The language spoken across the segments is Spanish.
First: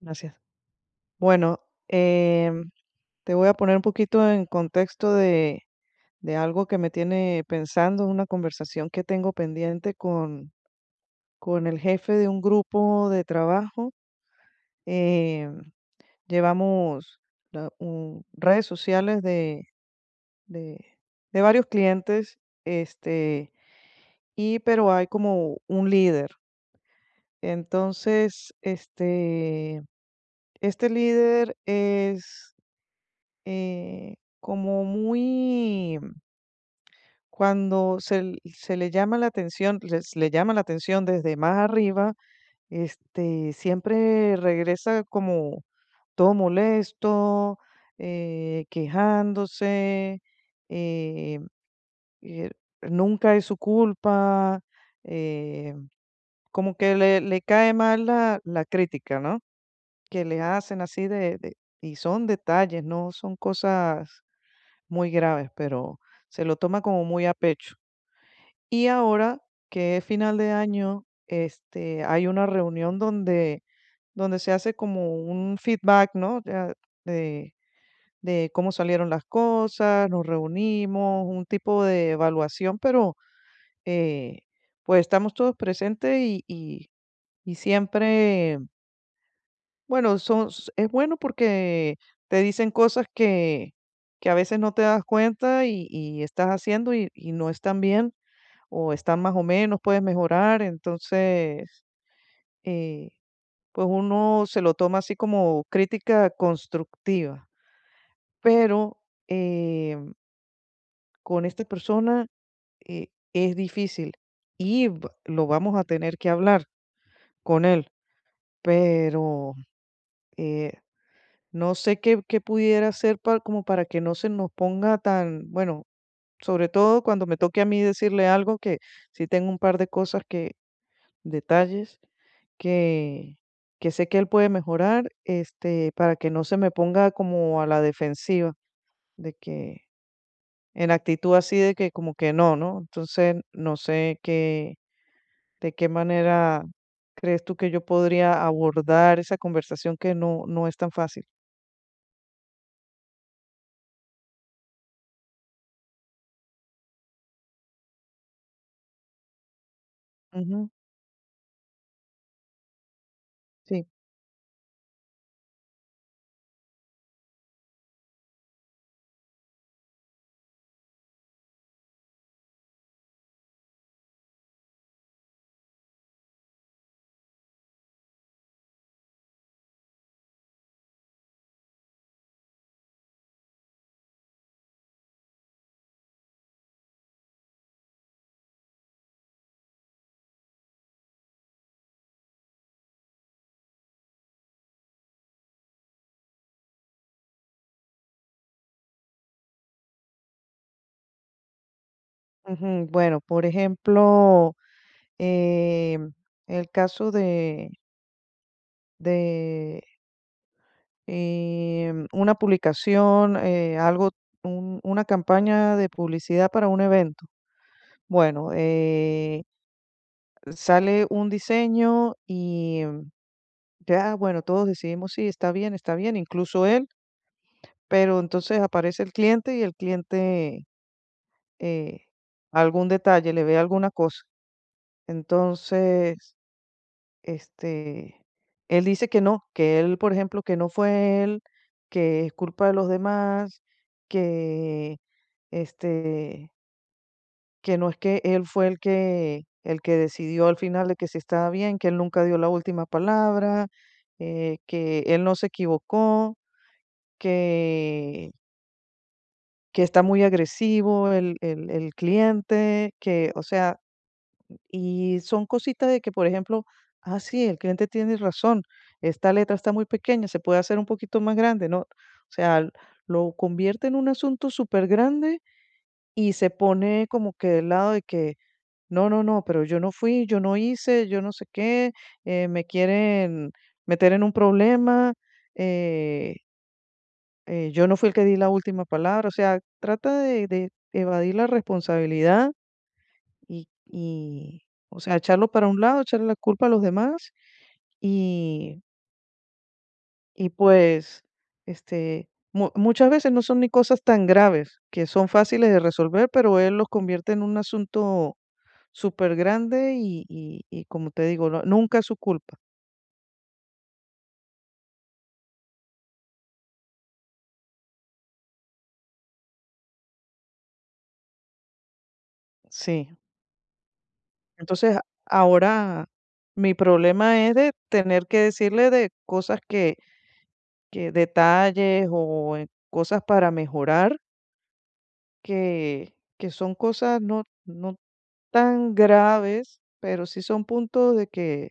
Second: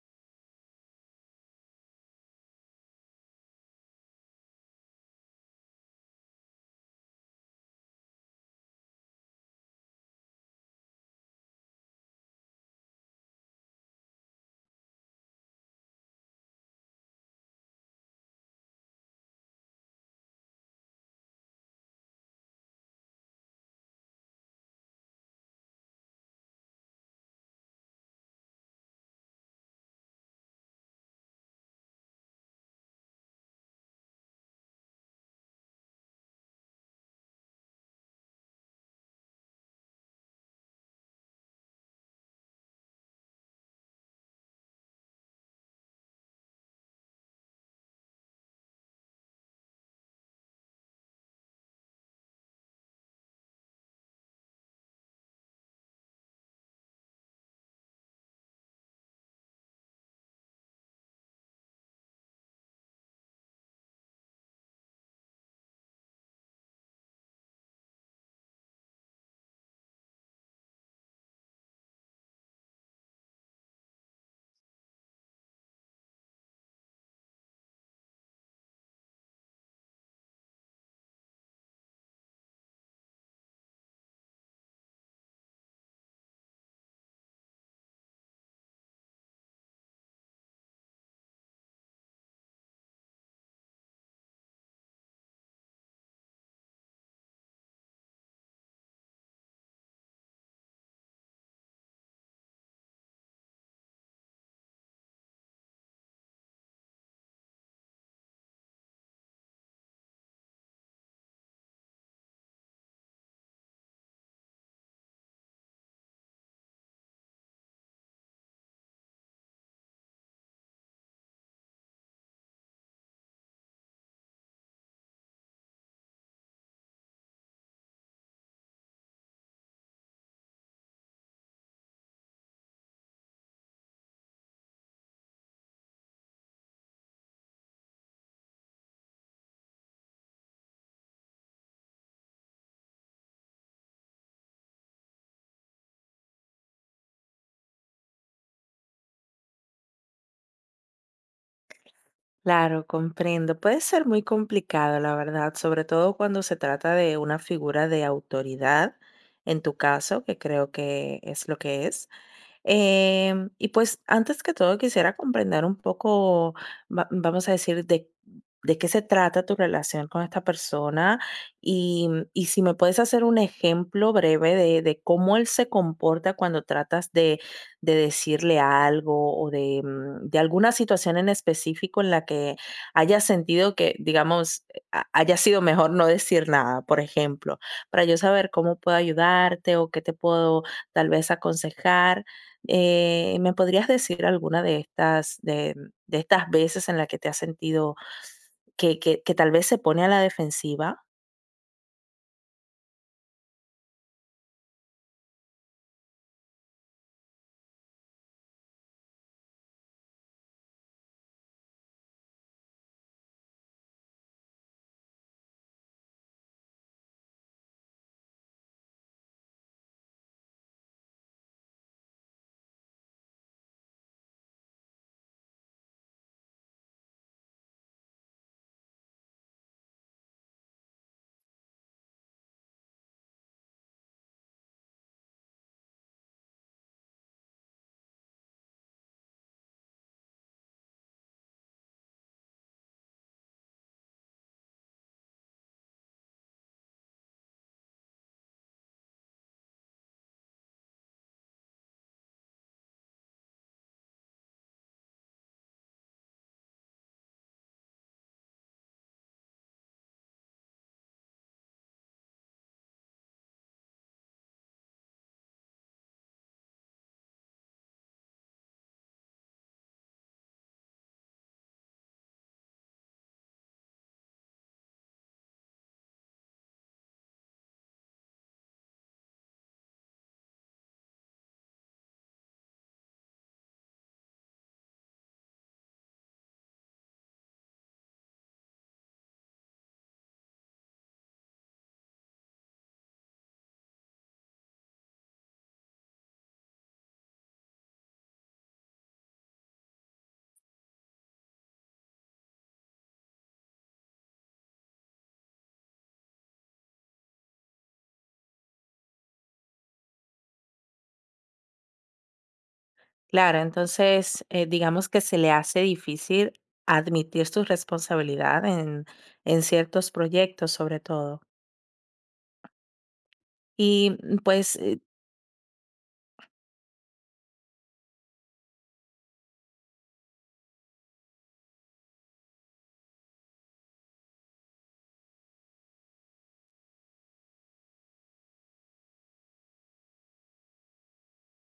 Gracias. Bueno, em, te voy a poner un poquito en contexto de algo que me tiene pensando, una conversación que tengo pendiente con el jefe de un grupo de trabajo. Em, llevamos redes sociales de, de varios clientes, este, y pero hay como un líder. Entonces, este líder es eh, como muy, cuando se le llama la atención, le llama la atención desde más arriba, este, siempre regresa como todo molesto, quejándose, eh, eh, nunca es su culpa, eh, como que le cae mal la crítica, ¿no? Que le hacen así y son detalles, no son cosas muy graves, pero se lo toma como muy a pecho. Y ahora que es final de año, este, hay una reunión donde se hace como un feedback, ¿no? Ya De, de cómo salieron las cosas, nos reunimos, un tipo de evaluación, pero eh, pues estamos todos presentes y siempre bueno, son s es bueno porque te dicen cosas que a veces no te das cuenta y estás haciendo y no están bien, o están más o menos, puedes mejorar. Entonces, eh, pues uno se lo toma así como crítica constructiva. Pero, em, con esta persona, eh, es difícil y va lo vamos a tener que hablar con él, pero, eh, no sé qué, qué pudiera hacer para, como para que no se nos ponga tan, bueno, sobre todo cuando me toque a mí decirle algo, que sí tengo un par de cosas que, detalles que, que sé que él puede mejorar, este, para que no se me ponga como a la defensiva, de que, en actitud así de que como que no, ¿no? Entonces, no sé qué, de qué manera crees tú que yo podría abordar esa conversación que no, no es tan fácil. Claro, comprendo. Puede ser muy complicado, la verdad, sobre todo cuando se trata de una figura de autoridad, en tu caso, que Ujú, creo que es lo que es. Y sí. pues antes que todo quisiera comprender un poco, vamos a decir, de qué se trata tu relación con esta persona y si me puedes hacer un ejemplo breve de cómo él se comporta cuando tratas de decirle algo o de, de alguna situación en específico en la que hayas sentido que, digamos, haya sido mejor no decir nada, por ejemplo, para yo saber cómo puedo ayudarte o qué te puedo tal vez aconsejar. ¿Me podrías decir alguna de estas veces en las que te has sentido que, que tal vez se pone a la defensiva? Ujú, bueno, por ejemplo, em, el caso de una publicación, algo, una campaña de publicidad para un evento. Bueno, sale un diseño y ya, bueno, todos decidimos, sí, está bien, incluso él, pero entonces aparece el cliente y el cliente eh, algún detalle, le ve alguna cosa. Entonces este, él dice que no, que él, por ejemplo, que no fue él, que es culpa de los demás, que, este, que no es que él fue el que decidió al final de que si estaba bien, que él nunca dio la última palabra, que él no se equivocó, que que está muy agresivo el cliente, que, o sea, y son cositas de que, por ejemplo, ah, sí, el cliente tiene razón, esta letra está muy pequeña, se puede hacer un poquito más grande, ¿no? O sea, lo convierte en un asunto súper grande y se pone como que del lado de que, no, no, no, pero yo no fui, yo no hice, yo no sé qué, me quieren meter en un problema, eh, yo no fui el que di la última palabra, o sea, trata de evadir la responsabilidad y, y, o sea, echarlo para un lado, echarle la culpa a los demás y, y pues, este, muchas veces no son ni cosas tan graves, que son fáciles de resolver, pero él los convierte en un asunto súper grande y como te digo, nunca es su culpa. Claro, entonces digamos que se le hace difícil admitir su responsabilidad en ciertos proyectos sobre todo. Sí. Y pues, Entonces, ahora mi problema es de tener que decirle de cosas que detalles o cosas para mejorar que son cosas no, no tan graves, pero sí son puntos de que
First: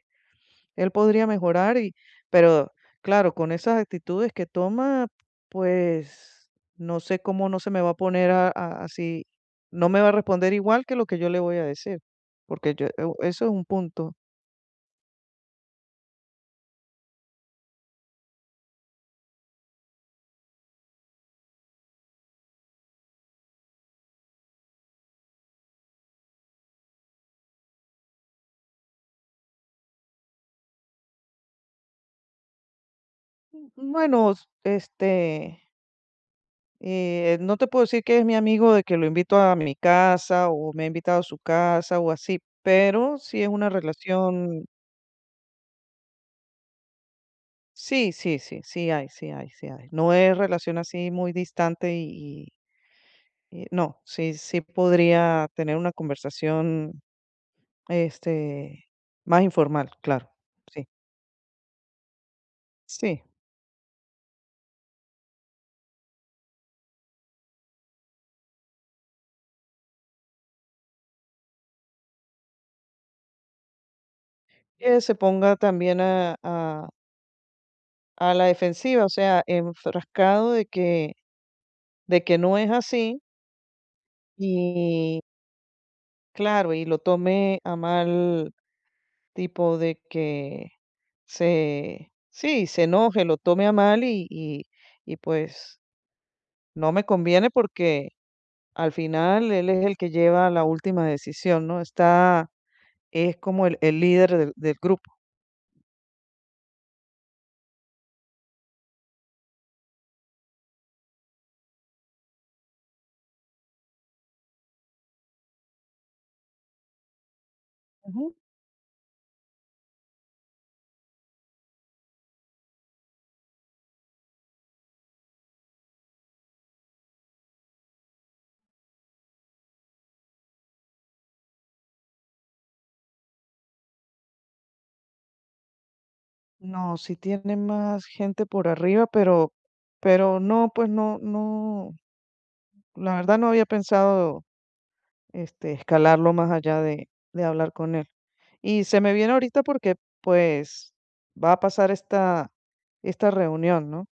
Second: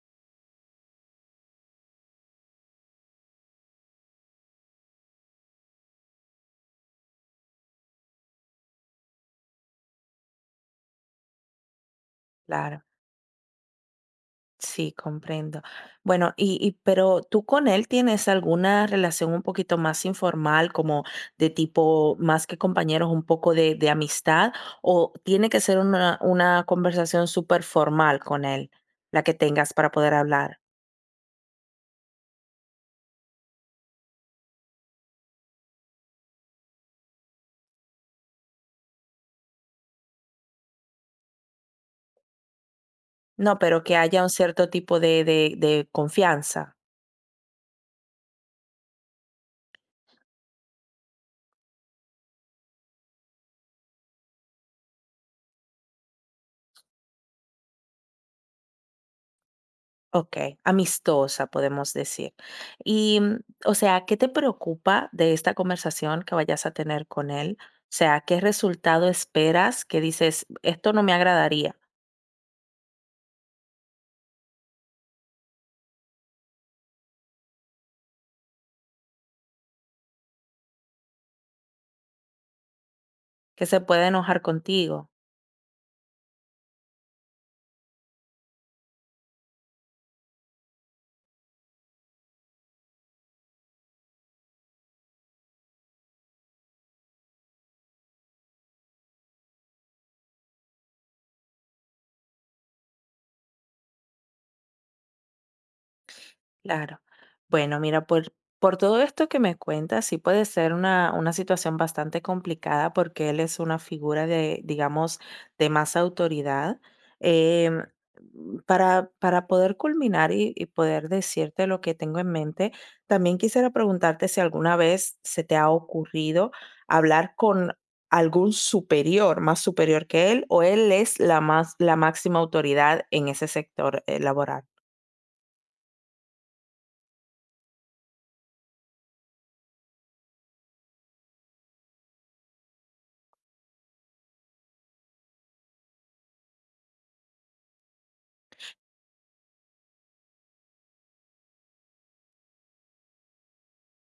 él podría mejorar y, pero claro, con esas actitudes que toma, pues no sé cómo no se me va a poner así, no me va a responder igual que lo que yo le voy a decir, porque claro. yo, eso es un punto. Sí, comprendo. Bueno, y pero tú con él tienes alguna relación un poquito más informal, como de tipo, más que compañeros, un poco de amistad, o tiene que ser una conversación súper formal con él, la que tengas para poder hablar. Bueno, este. No te puedo decir que es mi amigo de que lo invito a mi casa o me ha invitado a su casa o así, pero sí es No, una pero que haya un relación, cierto tipo de confianza. sí, sí, sí, sí hay, sí hay, sí hay. No es relación así muy distante no, sí, sí podría tener una conversación, este, más informal, claro, Okey, sí, amistosa, podemos decir. Y, sí. O sea, ¿qué te preocupa de esta conversación que vayas a tener con él? O sea, ¿qué resultado esperas que dices: "Esto no me agradaría"? Que se ponga también a la defensiva, o sea, enfrascado de que no es así. Que se pueda enojar contigo. Claro, y lo tome a mal, tipo de que se sí, se enoje, lo tome a mal y pues no me conviene porque al final él es el que lleva la última decisión, ¿no? Está es como el líder del del grupo. Claro. Bueno, mira, por todo esto que me cuentas, sí puede ser una situación bastante complicada porque él es una figura de, digamos, de más autoridad. Em, Ujú. para poder culminar y poder decirte lo que tengo en mente, también quisiera preguntarte si alguna vez se te ha ocurrido hablar con algún superior, más superior que él, o él es la más, la máxima autoridad en ese sector, laboral. No, sí tiene más gente por arriba, pero no, pues no, no, la verdad no había pensado este escalarlo más allá de hablar con él. Y se me viene ahorita porque pues va a pasar esta reunión, ¿no?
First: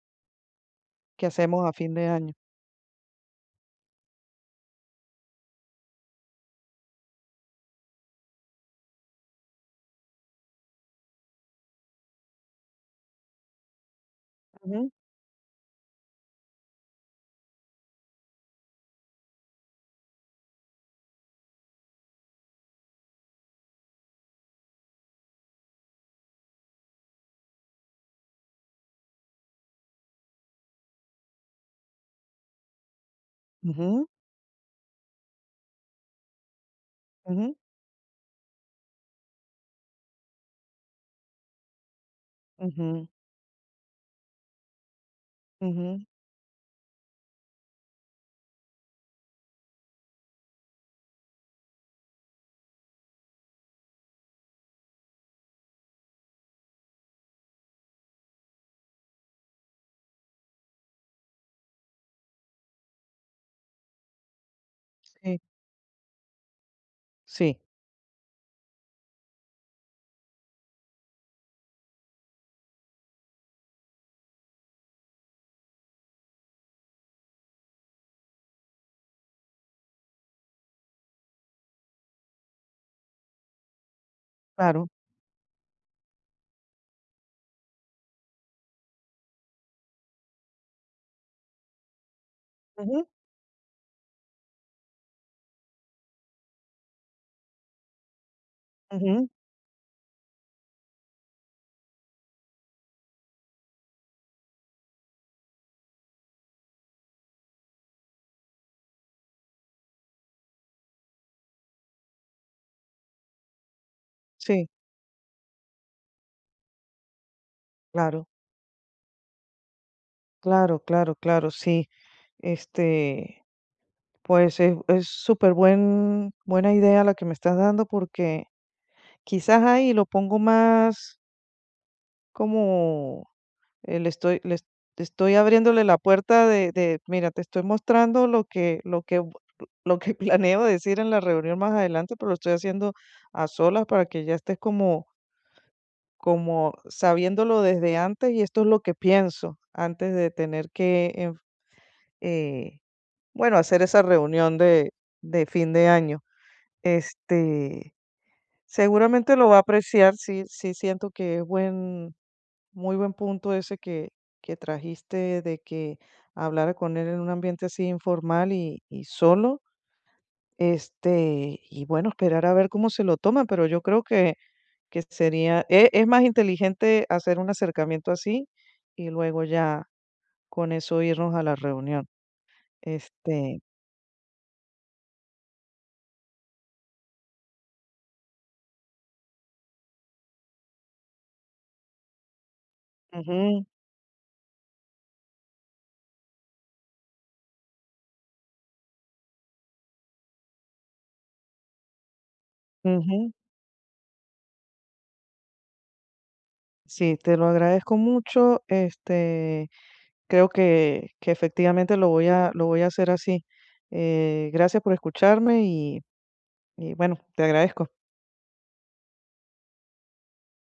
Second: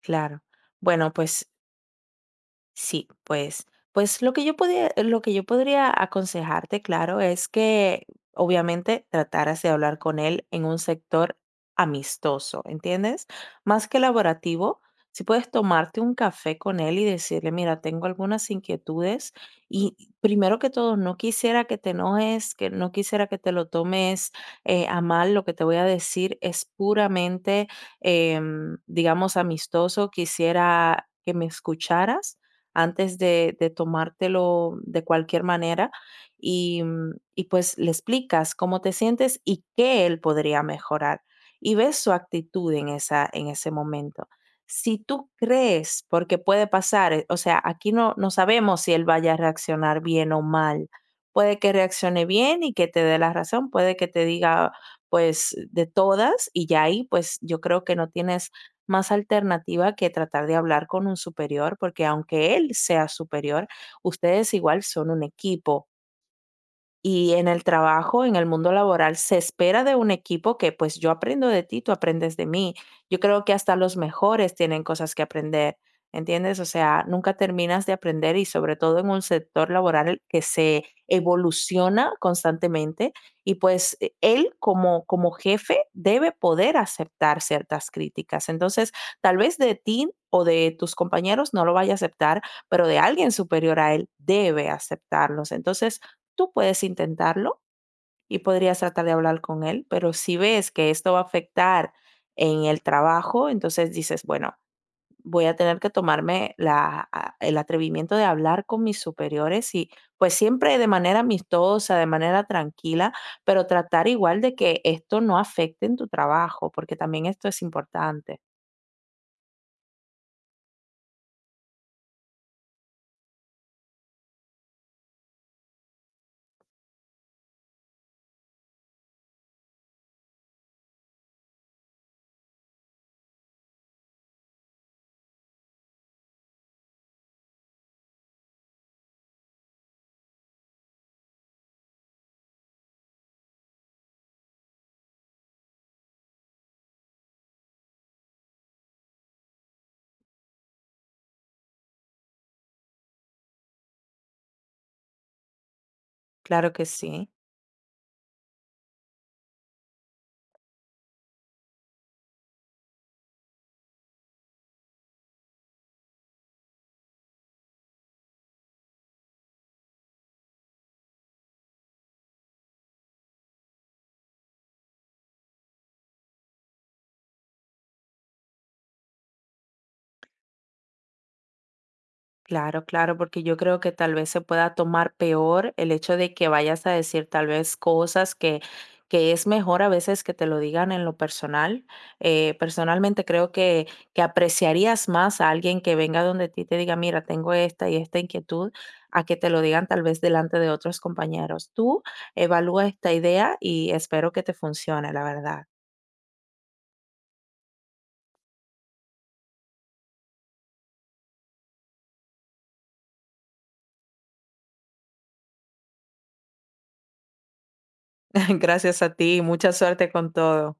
Claro. Bueno, Que pues hacemos a fin de año. sí, pues, pues lo que yo podía, lo que yo podría aconsejarte, claro, es que obviamente trataras de hablar con él en un sector amistoso, ¿entiendes? Más que laborativo, Ujú, si puedes tomarte un café con él y decirle, mira, tengo algunas inquietudes y primero que todo, no quisiera que te enojes, que no quisiera que te lo tomes a mal, lo que te voy a decir es puramente, digamos, amistoso, quisiera que me escucharas antes de ujú, tomártelo de cualquier manera y, y ujú, pues le explicas cómo te sientes y qué él podría mejorar y ves su actitud en, ujú, esa, en ese momento. Si tú ujú, crees, porque puede pasar, o sea, aquí no, no sabemos si él vaya a reaccionar bien o mal. Puede que reaccione bien y que te dé la razón, puede que te diga pues de todas y ya ahí pues yo creo que no tienes más alternativa que tratar de hablar con un superior, porque aunque él sea superior, ustedes igual son un sí, equipo. Y en sí, el trabajo, en el mundo laboral, se espera de un equipo que pues yo aprendo de ti, tú aprendes de mí. Yo creo que hasta los mejores tienen cosas que aprender, ¿entiendes? O sea, nunca terminas de aprender y sobre todo en un sector laboral que se evoluciona constantemente y pues él claro. como, como jefe debe poder aceptar ciertas críticas. Entonces, tal vez de ti o de tus compañeros no lo vaya a aceptar, pero de Ujú, alguien superior a él debe aceptarlos. Entonces, tú puedes intentarlo y podrías tratar de ujú, hablar con él, pero si ves que esto va a afectar en el trabajo, entonces dices, bueno, voy a tener que tomarme la, el atrevimiento de hablar con mis superiores y pues siempre de manera amistosa, de manera tranquila, pero tratar igual de sí, que esto no afecte en tu trabajo, porque también esto es claro, importante. claro, claro, claro, sí. Este, pues es súper buen, buena idea la que me estás dando porque quizás ahí lo pongo más como le estoy, le est- estoy abriéndole la puerta mira, te estoy mostrando lo que, lo que, lo que planeo decir en la reunión más adelante, pero lo estoy haciendo a solas para que ya estés como, como sabiéndolo desde antes y esto es lo que pienso antes de tener que, eh, bueno, hacer esa reunión de fin de año. Claro que sí. Este, seguramente lo va a apreciar, sí, sí siento que es buen, muy buen punto ese que trajiste de que hablara con él en un ambiente así informal y solo. Este, y bueno, esperar a ver cómo se lo toma, pero yo creo que sería, es, más inteligente hacer un acercamiento así y luego ya con eso irnos a la reunión. Claro, claro, porque yo Este, creo que tal vez se pueda tomar peor el hecho de que vayas a decir tal vez cosas que es mejor a veces que te lo digan en lo personal. Personalmente creo ujú, que apreciarías más a alguien que venga donde ti y te diga, mira, tengo esta y esta inquietud, a que te lo digan tal vez delante de otros compañeros. Tú evalúa esta ujú. idea y espero que te funcione, la verdad. Sí, te lo agradezco mucho. Este. Creo que efectivamente lo voy a hacer así. Gracias por escucharme y bueno, te agradezco. Gracias a ti y mucha suerte con todo.